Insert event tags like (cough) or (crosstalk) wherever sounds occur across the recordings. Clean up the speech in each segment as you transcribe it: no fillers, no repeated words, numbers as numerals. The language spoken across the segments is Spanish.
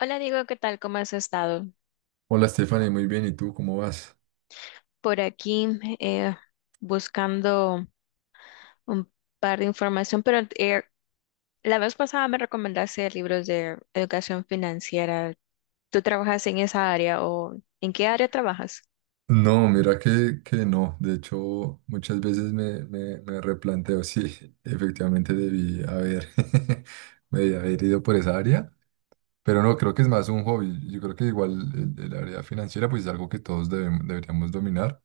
Hola Diego, ¿qué tal? ¿Cómo has estado? Hola Stephanie, muy bien, ¿y tú cómo vas? Por aquí eh, buscando un par de información, pero la vez pasada me recomendaste libros de educación financiera. ¿Tú trabajas en esa área o en qué área trabajas? No, mira que no, de hecho muchas veces me replanteo (laughs) si efectivamente debí haber, (laughs) me haber ido por esa área, pero no, creo que es más un hobby, yo creo que igual el área financiera pues es algo que todos deberíamos dominar,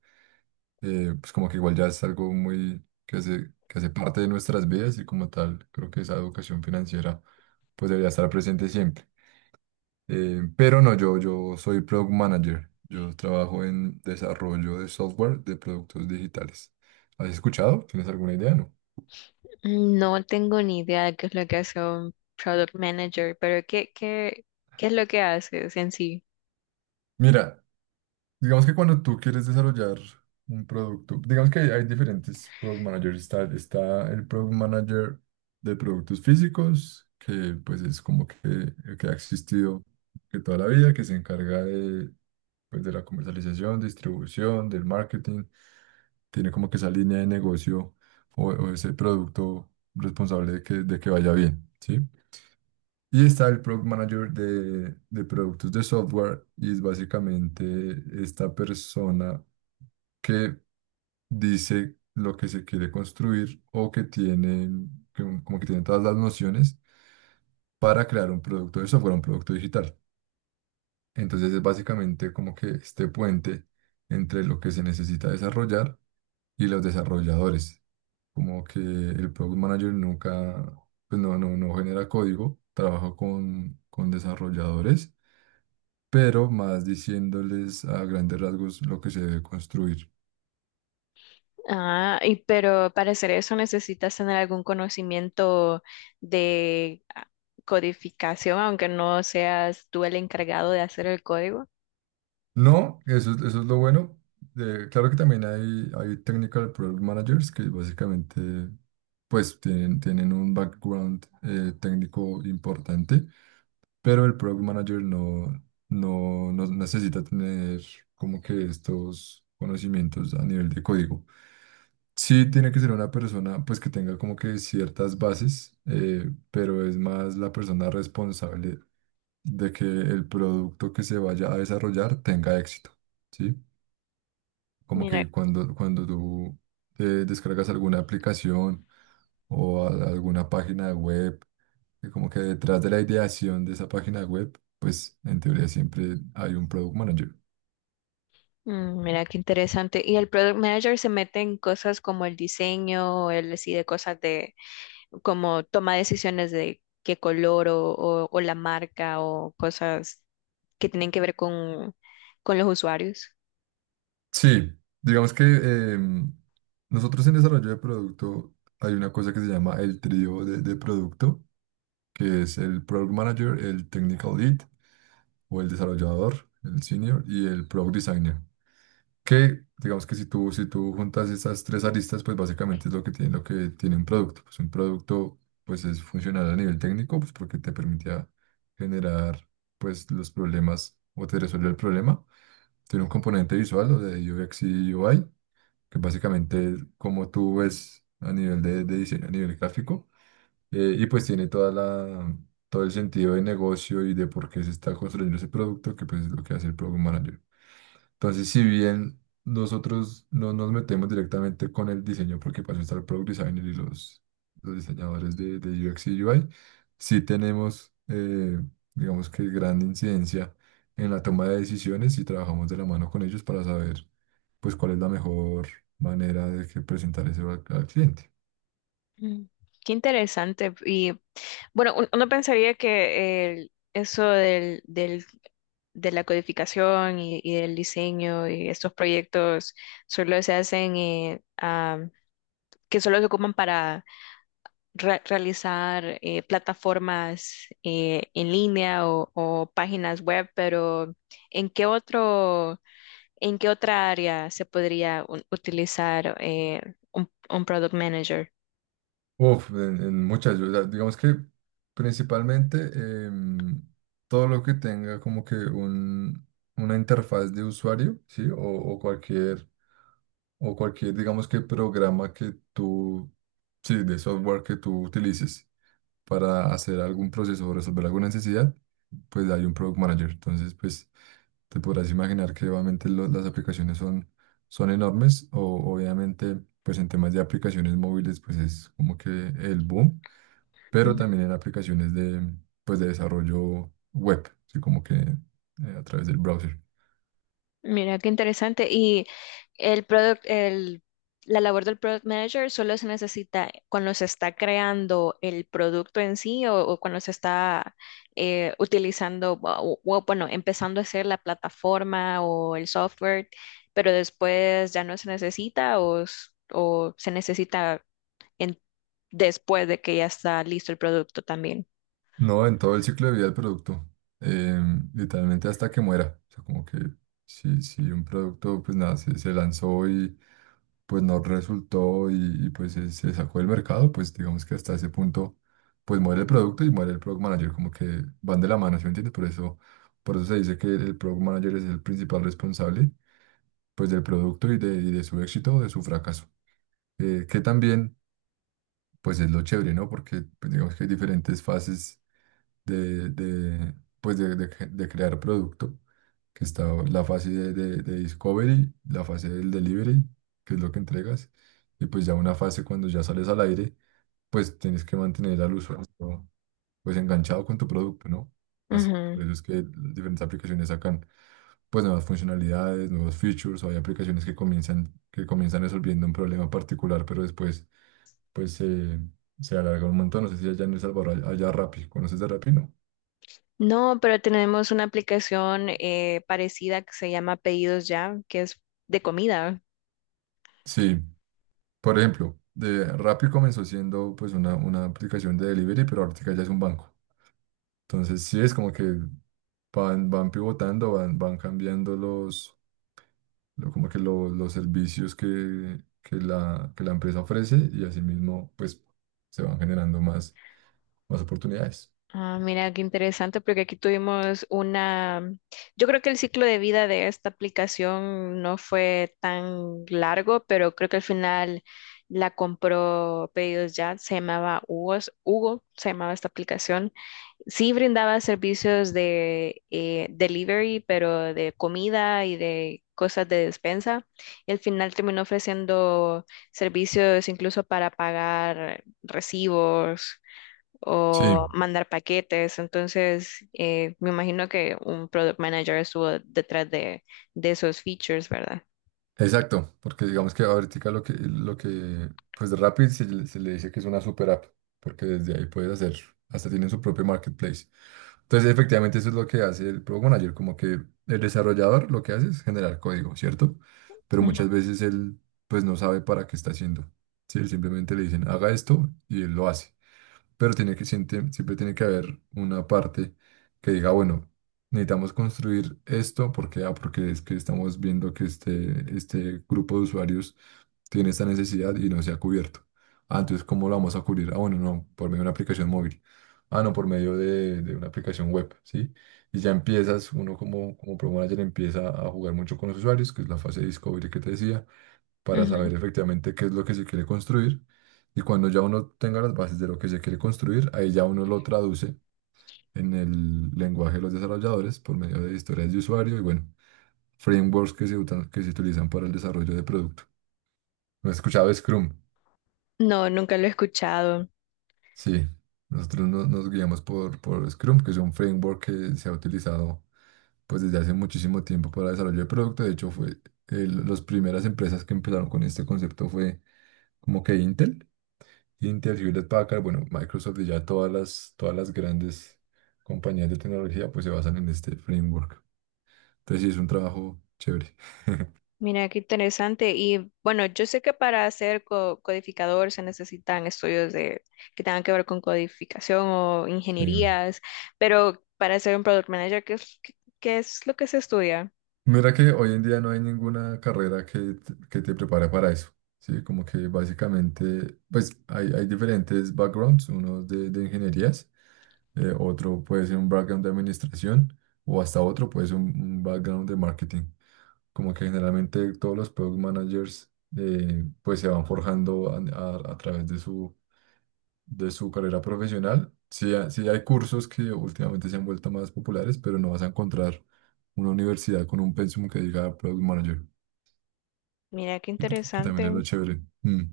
pues como que igual ya es algo muy que hace parte de nuestras vidas y como tal creo que esa educación financiera pues debería estar presente siempre. Pero no, yo soy Product Manager. Yo trabajo en desarrollo de software de productos digitales. ¿Has escuchado? ¿Tienes alguna idea? No. No tengo ni idea de qué es lo que hace un product manager, pero ¿qué es lo que haces en sí? Mira, digamos que cuando tú quieres desarrollar un producto, digamos que hay diferentes Product Managers. Está el Product Manager de productos físicos, que pues es como que, el que ha existido que toda la vida, que se encarga de, pues, de la comercialización, distribución, del marketing tiene como que esa línea de negocio o ese producto responsable de que vaya bien, ¿sí? Y está el Product Manager de productos de software y es básicamente esta persona que dice lo que se quiere construir o que tiene, como que tiene todas las nociones para crear un producto de software, un producto digital. Entonces es básicamente como que este puente entre lo que se necesita desarrollar y los desarrolladores. Como que el product manager nunca, pues no genera código, trabaja con desarrolladores, pero más diciéndoles a grandes rasgos lo que se debe construir. Ah, y pero para hacer eso necesitas tener algún conocimiento de codificación, aunque no seas tú el encargado de hacer el código. No, eso es lo bueno. Claro que también hay technical product managers que básicamente pues tienen un background técnico importante, pero el product manager no necesita tener como que estos conocimientos a nivel de código. Sí, tiene que ser una persona pues que tenga como que ciertas bases, pero es más la persona responsable de que el producto que se vaya a desarrollar tenga éxito, ¿sí? Como Mira, que cuando tú descargas alguna aplicación o alguna página web, que como que detrás de la ideación de esa página web, pues en teoría siempre hay un product manager. mm, mira qué interesante. Y el product manager se mete en cosas como el diseño, él decide cosas de, como toma decisiones de qué color o, o la marca o cosas que tienen que ver con los usuarios. Sí, digamos que nosotros en desarrollo de producto hay una cosa que se llama el trío de producto, que es el product manager, el technical lead o el desarrollador, el senior y el product designer. Que digamos que si tú juntas esas tres aristas, pues básicamente es lo que tiene un producto. Pues un producto pues es funcional a nivel técnico, pues porque te permitía generar pues los problemas o te resuelve el problema. Tiene un componente visual o de UX y UI que básicamente es como tú ves a nivel de diseño, a nivel gráfico, y pues tiene toda todo el sentido de negocio y de por qué se está construyendo ese producto, que pues es lo que hace el Product Manager. Entonces, si bien nosotros no nos metemos directamente con el diseño, porque para eso está el Product Designer y los diseñadores de UX y UI, sí tenemos, digamos que gran incidencia en la toma de decisiones y trabajamos de la mano con ellos para saber pues cuál es la mejor manera de que presentar eso al cliente. Mm, qué interesante. Y bueno, uno pensaría que eso de la codificación y del diseño y estos proyectos solo se hacen, que solo se ocupan para realizar plataformas en línea o páginas web, pero ¿en qué otro, en qué otra área se podría utilizar un product manager? Uf, en muchas, digamos que principalmente em, todo lo que tenga como que un, una interfaz de usuario, ¿sí? O cualquier, digamos que programa que tú, sí, de software que tú utilices para hacer algún proceso o resolver alguna necesidad, pues hay un product manager. Entonces, pues... te podrás imaginar que obviamente las aplicaciones son, son enormes o obviamente pues en temas de aplicaciones móviles pues es como que el boom, pero Ujú. también en aplicaciones de pues de desarrollo web, así como que a través del browser. Mira, qué interesante. El product, el, la labor del product manager solo se necesita cuando se está creando el producto en sí o cuando se está utilizando, o, bueno, empezando a hacer la plataforma o el software, pero después ya no se necesita o, o se necesita en- después de que ya está listo el producto también. No, en todo el ciclo de vida del producto. eh, literalmente hasta que muera. O sea, como que si, si un producto, pues nada, se lanzó y pues no resultó pues se sacó del mercado, pues digamos que hasta ese punto, pues muere el producto y muere el product manager. Como que van de la mano, ¿sí me entiendes? Por eso se dice que el product manager es el principal responsable, pues del producto y de su éxito o de su fracaso. Que también, pues es lo chévere, ¿no? Porque pues, digamos que hay diferentes fases de, de, pues de crear producto, que está la fase de discovery, la fase del delivery, que es lo que entregas, y pues ya una fase cuando ya sales al aire, pues tienes que mantener al usuario pues enganchado con tu producto, ¿no? Así, Ujú. por eso es que las diferentes aplicaciones sacan pues nuevas funcionalidades, nuevos features, o hay aplicaciones que comienzan resolviendo un problema particular, pero después pues se, se alarga un montón. No sé si allá en El Salvador haya Rappi, ¿conoces de Rappi, no? No, pero tenemos una aplicación parecida que se llama Pedidos Ya, que es de comida. Sí, por ejemplo, de Rappi comenzó siendo pues una aplicación de delivery, pero ahorita ya es un banco. Entonces sí es como que van, van pivotando, van cambiando los, lo- como que lo- los servicios que la empresa ofrece y asimismo pues se van generando más oportunidades. Ah, mira, qué interesante, porque aquí tuvimos una, yo creo que el ciclo de vida de esta aplicación no fue tan largo, pero creo que al final la compró Pedidos Ya, se llamaba Hugo, Hugo se llamaba esta aplicación. Sí brindaba servicios de delivery, pero de comida y de cosas de despensa. Y al final terminó ofreciendo servicios incluso para pagar recibos Sí. o mandar paquetes. Entonces, me imagino que un product manager estuvo detrás de esos features, ¿verdad? Exacto, porque digamos que ahorita pues Rapid se le dice que es una super app, porque desde ahí puedes hacer, hasta tienen su propio marketplace. Entonces, efectivamente, eso es lo que hace el Product Manager, como que el desarrollador lo que hace es generar código, ¿cierto? Pero muchas Ujú, veces él, pues no sabe para qué está haciendo. Sí, él simplemente le dicen, haga esto y él lo hace, pero tiene que, siempre, siempre tiene que haber una parte que diga, bueno, necesitamos construir esto porque, ah, porque es que estamos viendo que este grupo de usuarios tiene esta necesidad y no se ha cubierto. Ah, entonces, ¿cómo lo vamos a cubrir? Ah, bueno, no, por medio de una aplicación móvil. Ah, no, por medio de una aplicación web, ¿sí? Y ya empiezas, uno como, como Pro Manager empieza a jugar mucho con los usuarios, que es la fase de discovery que te decía para ujú. saber efectivamente qué es lo que se quiere construir. Y cuando ya uno tenga las bases de lo que se quiere construir, ahí ya uno lo traduce en el lenguaje de los desarrolladores por medio de historias de usuario y bueno, frameworks que se utilizan para el desarrollo de producto. ¿No he escuchado Scrum? No, nunca lo he escuchado. Sí, nosotros nos guiamos por Scrum, que es un framework que se ha utilizado pues desde hace muchísimo tiempo para el desarrollo de producto. De hecho, fue las primeras empresas que empezaron con este concepto fue como que Intel. Intel, Hewlett Packard, bueno, Microsoft y ya todas las grandes compañías de tecnología pues se basan en este framework. Entonces sí, es un trabajo chévere. Mira, qué interesante. Y bueno, yo sé que para ser codificador se necesitan estudios de, que tengan que ver con codificación o Sí. ingenierías, pero para ser un product manager, ¿qué qué es lo que se estudia? Mira que hoy en día no hay ninguna carrera que te prepare para eso. Sí, como que básicamente, pues hay diferentes backgrounds, uno de ingenierías, otro puede ser un background de administración o hasta otro puede ser un background de marketing. Como que generalmente todos los product managers pues se van forjando a través de su carrera profesional. Sí, sí hay cursos que últimamente se han vuelto más populares, pero no vas a encontrar una universidad con un pensum que diga product manager, Mira, qué que también es interesante. lo chévere. Mm,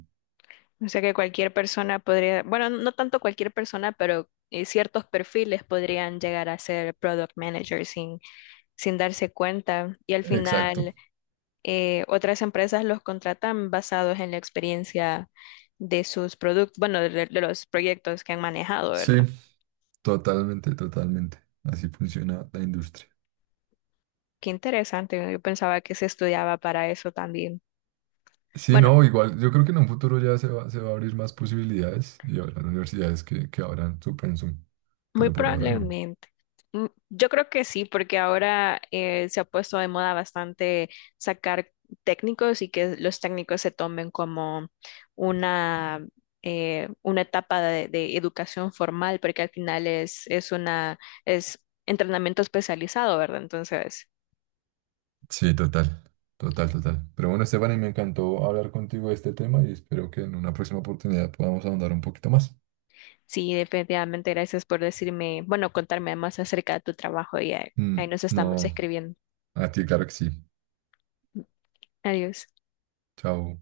O sea que cualquier persona podría, bueno, no tanto cualquier persona, pero ciertos perfiles podrían llegar a ser product manager sin, sin darse cuenta. Y al exacto. final, otras empresas los contratan basados en la experiencia de sus productos, bueno, de los proyectos que han manejado, Sí, ¿verdad? totalmente, totalmente. Así funciona la industria. Qué interesante. Yo pensaba que se estudiaba para eso también. Sí, Bueno, no, igual yo creo que en un futuro ya se va a abrir más posibilidades y habrá universidades que abran su pensum, muy pero por ahora no. probablemente. Mm, yo creo que sí, porque ahora se ha puesto de moda bastante sacar técnicos y que los técnicos se tomen como una, una etapa de educación formal, porque al final es una, es entrenamiento especializado, ¿verdad? Entonces, Sí, total, total, total. Pero bueno, Esteban, y me encantó hablar contigo de este tema y espero que en una próxima oportunidad podamos ahondar un poquito más. sí, definitivamente gracias por decirme, bueno, contarme más acerca de tu trabajo y ahí, ahí Mm, nos estamos no, escribiendo. a ti, claro que sí. Adiós. Chao.